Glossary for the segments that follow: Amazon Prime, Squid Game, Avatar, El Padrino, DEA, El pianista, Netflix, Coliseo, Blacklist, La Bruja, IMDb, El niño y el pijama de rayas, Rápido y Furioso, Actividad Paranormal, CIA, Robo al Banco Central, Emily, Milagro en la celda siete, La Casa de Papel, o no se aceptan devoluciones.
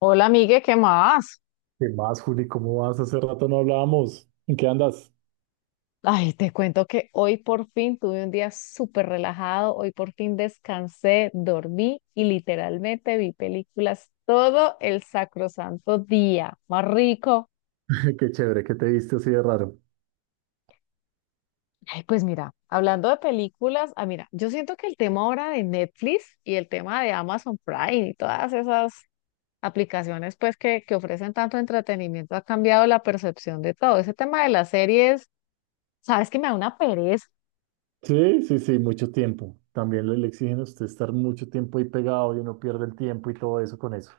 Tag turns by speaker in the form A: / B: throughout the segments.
A: Hola, amigue, ¿qué más?
B: ¿Qué más, Juli? ¿Cómo vas? Hace rato no hablábamos. ¿En qué andas?
A: Ay, te cuento que hoy por fin tuve un día súper relajado, hoy por fin descansé, dormí y literalmente vi películas todo el sacrosanto día. Más rico.
B: Qué chévere que te viste así de raro.
A: Ay, pues mira, hablando de películas, mira, yo siento que el tema ahora de Netflix y el tema de Amazon Prime y todas esas aplicaciones pues que ofrecen tanto entretenimiento ha cambiado la percepción de todo. Ese tema de las series, sabes que me da una pereza.
B: Sí, sí, sí, mucho tiempo. También le exigen a usted estar mucho tiempo ahí pegado y uno pierde el tiempo y todo eso con eso.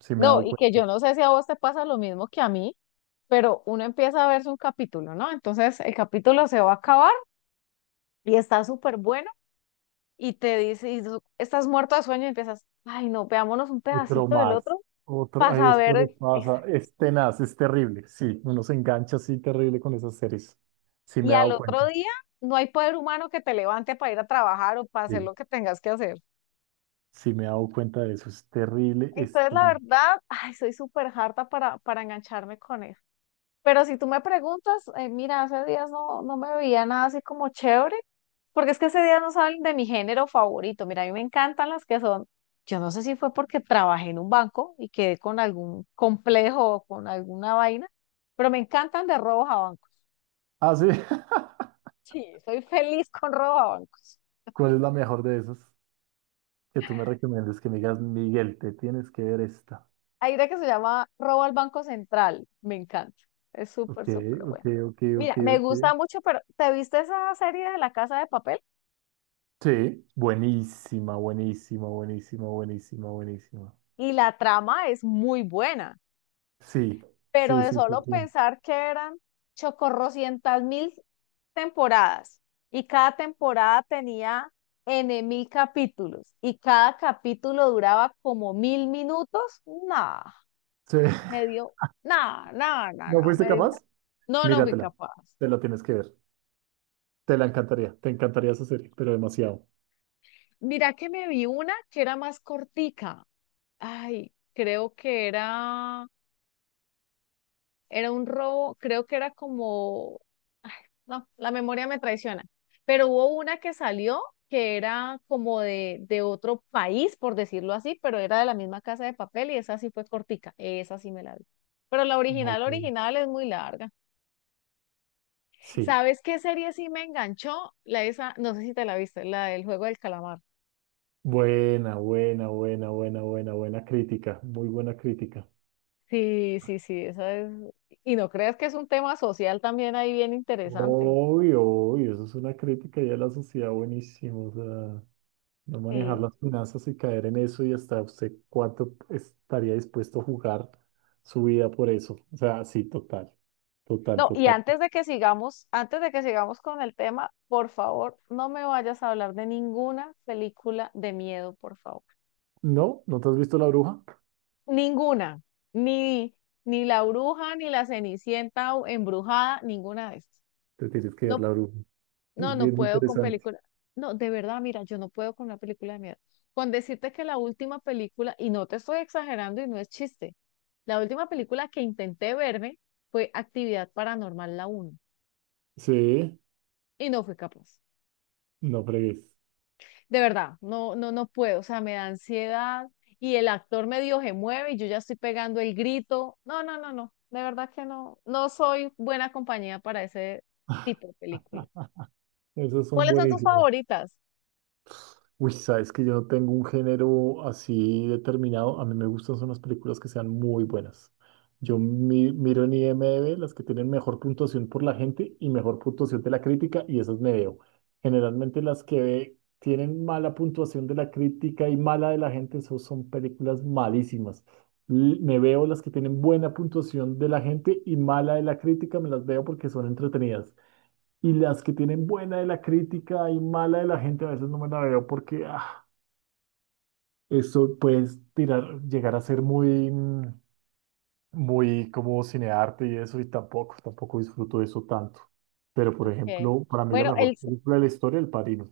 B: Sí me he
A: No,
B: dado
A: y que
B: cuenta.
A: yo no sé si a vos te pasa lo mismo que a mí, pero uno empieza a verse un capítulo, ¿no? Entonces el capítulo se va a acabar y está súper bueno y te dice, y tú estás muerto de sueño y empiezas, ay no, veámonos un
B: Otro
A: pedacito del
B: más.
A: otro
B: Otro,
A: para
B: a esto le
A: saber, esa".
B: pasa. Es tenaz, es terrible. Sí, uno se engancha así terrible con esas series. Sí
A: Y
B: me he
A: al
B: dado
A: otro
B: cuenta.
A: día no hay poder humano que te levante para ir a trabajar o para hacer
B: Sí,
A: lo que tengas que hacer.
B: sí me he dado cuenta de eso. Es terrible, es
A: Entonces la
B: tenaz.
A: verdad, ay, soy súper harta para engancharme con eso. Pero si tú me preguntas, mira, hace días no, no me veía nada así como chévere, porque es que ese día no saben de mi género favorito. Mira, a mí me encantan las que son, yo no sé si fue porque trabajé en un banco y quedé con algún complejo o con alguna vaina, pero me encantan de robos a bancos.
B: Ah, sí.
A: Sí, soy feliz con robos a bancos.
B: ¿Cuál es la mejor de esas? Que tú me recomiendes, que me digas, Miguel, te tienes que ver esta.
A: Hay una que se llama Robo al Banco Central, me encanta. Es
B: Ok,
A: súper, súper
B: ok,
A: bueno.
B: ok, ok,
A: Mira, me
B: ok.
A: gusta mucho, pero ¿te viste esa serie de La Casa de Papel?
B: Sí, buenísima, buenísima, buenísima, buenísima, buenísima.
A: Y la trama es muy buena,
B: Sí,
A: pero
B: sí,
A: de
B: sí, sí,
A: solo
B: sí.
A: pensar que eran chocorrocientas mil temporadas y cada temporada tenía N mil capítulos y cada capítulo duraba como mil minutos, nada,
B: Sí.
A: me dio, nada, nada, nada,
B: ¿No
A: nada,
B: fuiste
A: me dio
B: capaz?
A: una- no, no fui
B: Míratela,
A: capaz.
B: te la tienes que ver. Te la encantaría, te encantaría esa serie, pero demasiado.
A: Mira que me vi una que era más cortica, ay, creo que era. Era un robo, creo que era como, ay, no, la memoria me traiciona, pero hubo una que salió que era como de otro país, por decirlo así, pero era de la misma casa de papel y esa sí fue cortica, esa sí me la vi. Pero la original,
B: Ok.
A: original es muy larga.
B: Sí,
A: ¿Sabes qué serie sí me enganchó? La esa, no sé si te la viste, la del juego del calamar.
B: buena, buena, buena, buena, buena, buena crítica, muy buena crítica.
A: Sí, sí, sí, esa es. Y no creas que es un tema social también ahí bien interesante.
B: Obvio, obvio, eso es una crítica ya a la sociedad, buenísimo, o sea. No manejar
A: Sí.
B: las finanzas y caer en eso y hasta usted cuánto estaría dispuesto a jugar su vida por eso. O sea, sí, total, total,
A: No, y
B: total.
A: antes de que sigamos, antes de que sigamos con el tema, por favor, no me vayas a hablar de ninguna película de miedo, por favor.
B: No, ¿no te has visto La Bruja?
A: Ninguna. Ni, ni La Bruja, ni La Cenicienta o embrujada, ninguna de estas.
B: Te tienes que ver
A: No,
B: La Bruja.
A: no,
B: Es
A: no
B: bien
A: puedo con
B: interesante.
A: películas. No, de verdad, mira, yo no puedo con una película de miedo. Con decirte que la última película, y no te estoy exagerando y no es chiste, la última película que intenté verme fue Actividad Paranormal la uno
B: Sí,
A: y no fui capaz.
B: no fregues.
A: De verdad, no, no, no puedo, o sea, me da ansiedad y el actor medio se mueve y yo ya estoy pegando el grito. No, no, no, no, de verdad que no, no soy buena compañía para ese tipo de películas.
B: Ah, esos son
A: ¿Cuáles son tus
B: buenísimos.
A: favoritas?
B: Uy, sabes que yo no tengo un género así determinado. A mí me gustan son las películas que sean muy buenas. Yo miro en IMDb las que tienen mejor puntuación por la gente y mejor puntuación de la crítica y esas me veo. Generalmente las que tienen mala puntuación de la crítica y mala de la gente, eso son películas malísimas. Me veo las que tienen buena puntuación de la gente y mala de la crítica, me las veo porque son entretenidas. Y las que tienen buena de la crítica y mala de la gente, a veces no me la veo porque ah, eso puede tirar, llegar a ser muy, muy como cinearte y eso, y tampoco, tampoco disfruto de eso tanto. Pero, por
A: Okay.
B: ejemplo, para mí la
A: Bueno,
B: mejor película de la historia, El Padrino.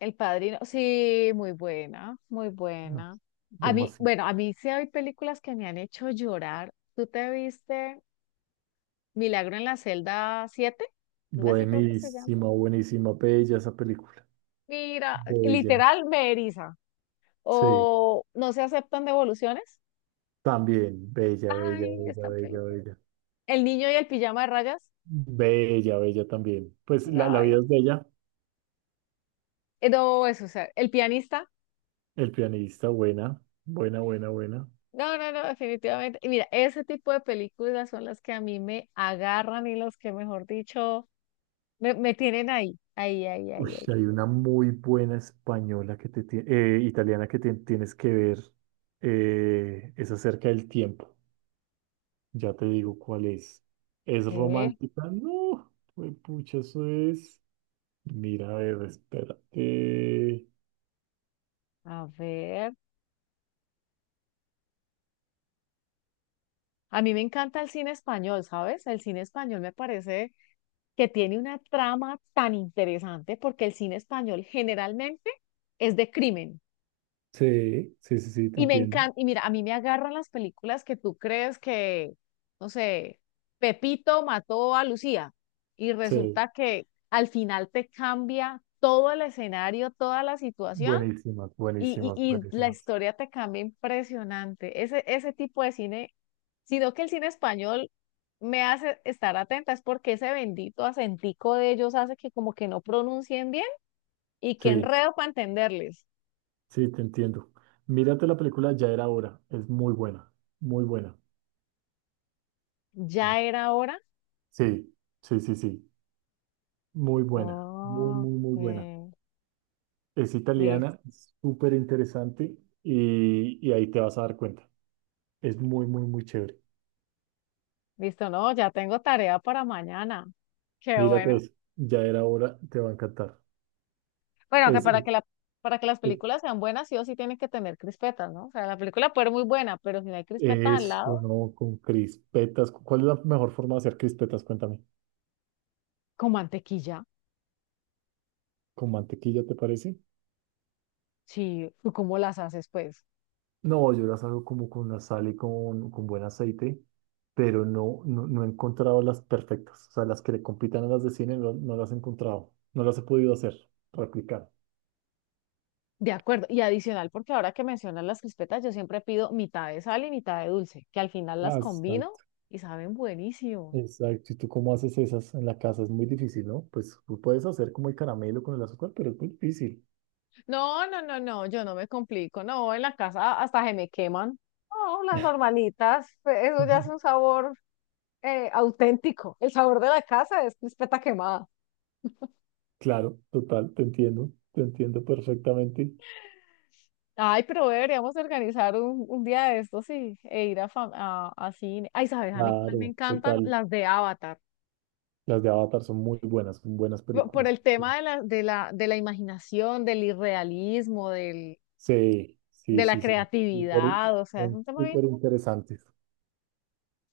A: el Padrino, sí, muy buena, muy
B: No,
A: buena. A mí,
B: demasiado.
A: bueno, a mí sí hay películas que me han hecho llorar. ¿Tú te viste Milagro en la celda 7? Algo así creo que se llama.
B: Buenísima, buenísima, bella esa película.
A: Mira,
B: Bella,
A: literal me eriza.
B: sí,
A: O no se aceptan devoluciones.
B: también, bella, bella,
A: Ay,
B: bella,
A: esta
B: bella,
A: película.
B: bella.
A: El niño y el pijama de rayas.
B: Bella, bella también. Pues la
A: Ay,
B: vida es bella,
A: no, eso, o sea, El pianista,
B: El pianista, buena, buena, buena, buena.
A: no, no, no, definitivamente. Y mira, ese tipo de películas son las que a mí me agarran y los que, mejor dicho, me tienen ahí, ahí, ahí,
B: Uy,
A: ahí, ahí.
B: hay una muy buena española italiana que te tienes que ver. Es acerca del tiempo. Ya te digo cuál es. ¿Es
A: Ve,
B: romántica? No, pues pucha, eso es. Mira, a ver, espérate.
A: a ver. A mí me encanta el cine español, ¿sabes? El cine español me parece que tiene una trama tan interesante porque el cine español generalmente es de crimen.
B: Sí, sí, sí, sí, te
A: Y me
B: entiendo.
A: encanta, y mira, a mí me agarran las películas que tú crees que, no sé, Pepito mató a Lucía y
B: Sí,
A: resulta que al final te cambia todo el escenario, toda la situación
B: buenísimas,
A: y,
B: buenísimas,
A: y, y la
B: buenísimas.
A: historia te cambia impresionante. Ese tipo de cine, sino que el cine español me hace estar atenta, es porque ese bendito acentico de ellos hace que como que no pronuncien bien y que
B: Sí,
A: enredo para entenderles.
B: sí, te entiendo. Mírate la película, ya era hora. Es muy buena, muy buena.
A: Ya era hora.
B: Sí, sí, sí, sí. Muy buena, muy, muy, muy buena.
A: Ok.
B: Es italiana,
A: Listo,
B: es súper interesante, y ahí te vas a dar cuenta. Es muy, muy, muy chévere.
A: listo, no, ya tengo tarea para mañana. Qué
B: Mírate
A: bueno.
B: eso, ya era hora, te va a encantar.
A: Bueno, que
B: Es, es,
A: para que la, para que las
B: es-
A: películas sean buenas, sí o sí tienen que tener crispetas, ¿no? O sea, la película puede ser muy buena, pero si no hay crispetas al
B: Eso,
A: lado,
B: ¿no? Con crispetas. ¿Cuál es la mejor forma de hacer crispetas? Cuéntame.
A: con mantequilla,
B: ¿Con mantequilla te parece?
A: sí, ¿tú cómo las haces, pues?
B: No, yo las hago como con la sal y con buen aceite, pero no, no, no he encontrado las perfectas. O sea, las que le compitan a las de cine no, no las he encontrado. No las he podido hacer, replicar.
A: De acuerdo. Y adicional, porque ahora que mencionas las crispetas, yo siempre pido mitad de sal y mitad de dulce, que al final las
B: Ah,
A: combino
B: exacto.
A: y saben buenísimo.
B: Exacto. ¿Y tú cómo haces esas en la casa? Es muy difícil, ¿no? Pues tú puedes hacer como el caramelo con el azúcar, pero es muy difícil.
A: No, no, no, no, yo no me complico. No, en la casa hasta se me queman. No, las normalitas, pues, eso ya
B: Ajá.
A: es un sabor auténtico. El sabor de la casa es crispeta quemada.
B: Claro, total, te entiendo. Te entiendo perfectamente.
A: Ay, pero deberíamos organizar un día de estos y, e ir a, a cine. Ay, ¿sabes? A mí cuál me
B: Claro,
A: encantan
B: total.
A: las de Avatar.
B: Las de Avatar son muy buenas, son buenas
A: Por
B: películas.
A: el tema de la imaginación, del irrealismo, del,
B: Sí, sí,
A: de la
B: sí, son
A: creatividad. O sea, es un
B: son
A: tema bien.
B: súper interesantes.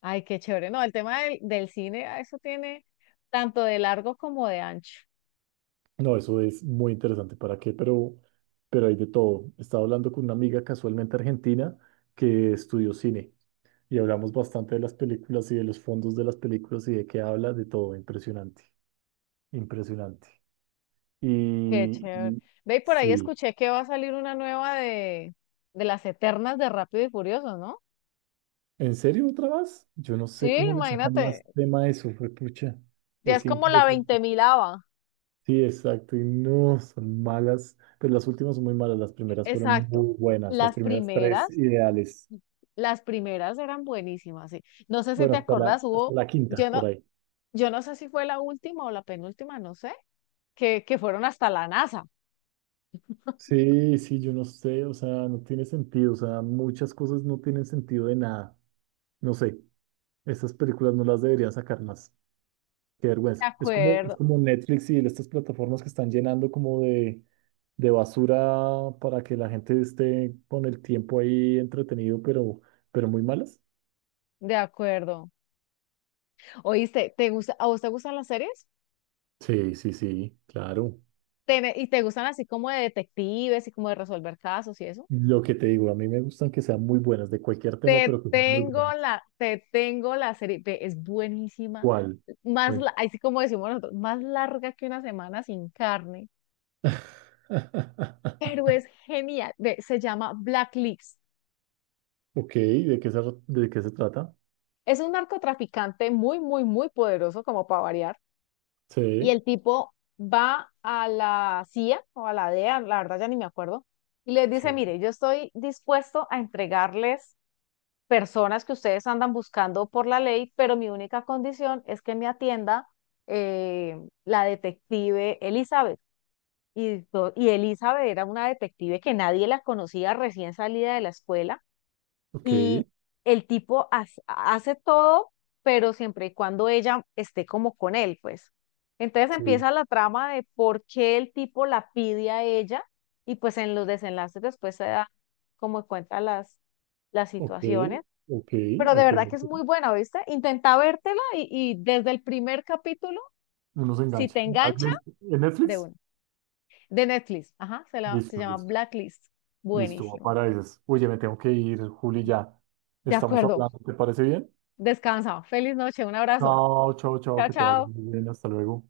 A: Ay, qué chévere. No, el tema del cine, eso tiene tanto de largo como de ancho.
B: No, eso es muy interesante. ¿Para qué? Pero hay de todo. Estaba hablando con una amiga casualmente argentina que estudió cine y hablamos bastante de las películas y de los fondos de las películas y de qué habla, de todo. Impresionante, impresionante.
A: Qué
B: Y,
A: chévere.
B: y
A: Ve, y por ahí
B: sí,
A: escuché que va a salir una nueva de las Eternas de Rápido y Furioso, ¿no?
B: ¿en serio otra vez? Yo no
A: Sí,
B: sé cómo le sacan
A: imagínate,
B: más tema a eso, fue pucha.
A: ya es
B: Es
A: como la veinte
B: impresionante.
A: milava.
B: Sí, exacto. Y no, son malas. Pero las últimas son muy malas. Las primeras fueron
A: Exacto.
B: muy buenas. Las
A: Las
B: primeras tres
A: primeras,
B: ideales.
A: las primeras eran buenísimas, sí. No sé si
B: Bueno,
A: te acordás,
B: hasta
A: hubo,
B: la quinta,
A: yo no,
B: por ahí.
A: yo no sé si fue la última o la penúltima, no sé, que fueron hasta la NASA.
B: Sí, sí, yo no sé. O sea, no tiene sentido. O sea, muchas cosas no tienen sentido de nada. No sé. Estas películas no las deberían sacar más. Qué
A: De
B: vergüenza. Es
A: acuerdo,
B: como Netflix y estas plataformas que están llenando como de basura para que la gente esté con el tiempo ahí entretenido, pero muy malas.
A: de acuerdo. Oíste, ¿te gusta, a vos te gustan las series?
B: Sí, sí, sí, claro.
A: ¿Y te gustan así como de detectives y como de resolver casos y eso?
B: Lo que te digo, a mí me gustan que sean muy buenas, de cualquier tema, pero que sean muy buenas.
A: Te tengo la serie, ve, es buenísima,
B: ¿Cuál?
A: más,
B: Bueno.
A: así como decimos nosotros, más larga que una semana sin carne, pero es genial, ve, se llama Blacklist.
B: Ok, ¿de qué se trata?
A: Es un narcotraficante muy, muy, muy poderoso, como para variar, y
B: Sí,
A: el tipo va a la CIA o a la DEA, la verdad ya ni me acuerdo, y les dice,
B: sí.
A: mire, yo estoy dispuesto a entregarles personas que ustedes andan buscando por la ley, pero mi única condición es que me atienda eh, la detective Elizabeth. Y, y Elizabeth era una detective que nadie la conocía, recién salida de la escuela,
B: Ok,
A: y el tipo hace, hace todo, pero siempre y cuando ella esté como con él, pues. Entonces
B: sí.
A: empieza la trama de por qué el tipo la pide a ella, y pues en los desenlaces después se da como cuenta las
B: Ok,
A: situaciones,
B: ok.
A: pero de
B: Hay que
A: verdad
B: ver.
A: que es muy buena, ¿viste? Intenta vértela y desde el primer capítulo,
B: Uno se
A: si
B: engancha.
A: te engancha,
B: ¿En
A: de
B: Netflix?
A: una. De Netflix, ajá, se, la, se
B: Listo,
A: llama
B: listo.
A: Blacklist.
B: Listo, va
A: Buenísimo.
B: para esas. Oye, me tengo que ir, Juli, ya.
A: De
B: Estamos
A: acuerdo,
B: hablando, ¿te parece bien?
A: descansa. Feliz noche, un abrazo.
B: Chao, chao, chao,
A: Chao,
B: que te vaya
A: chao.
B: muy bien. Hasta luego.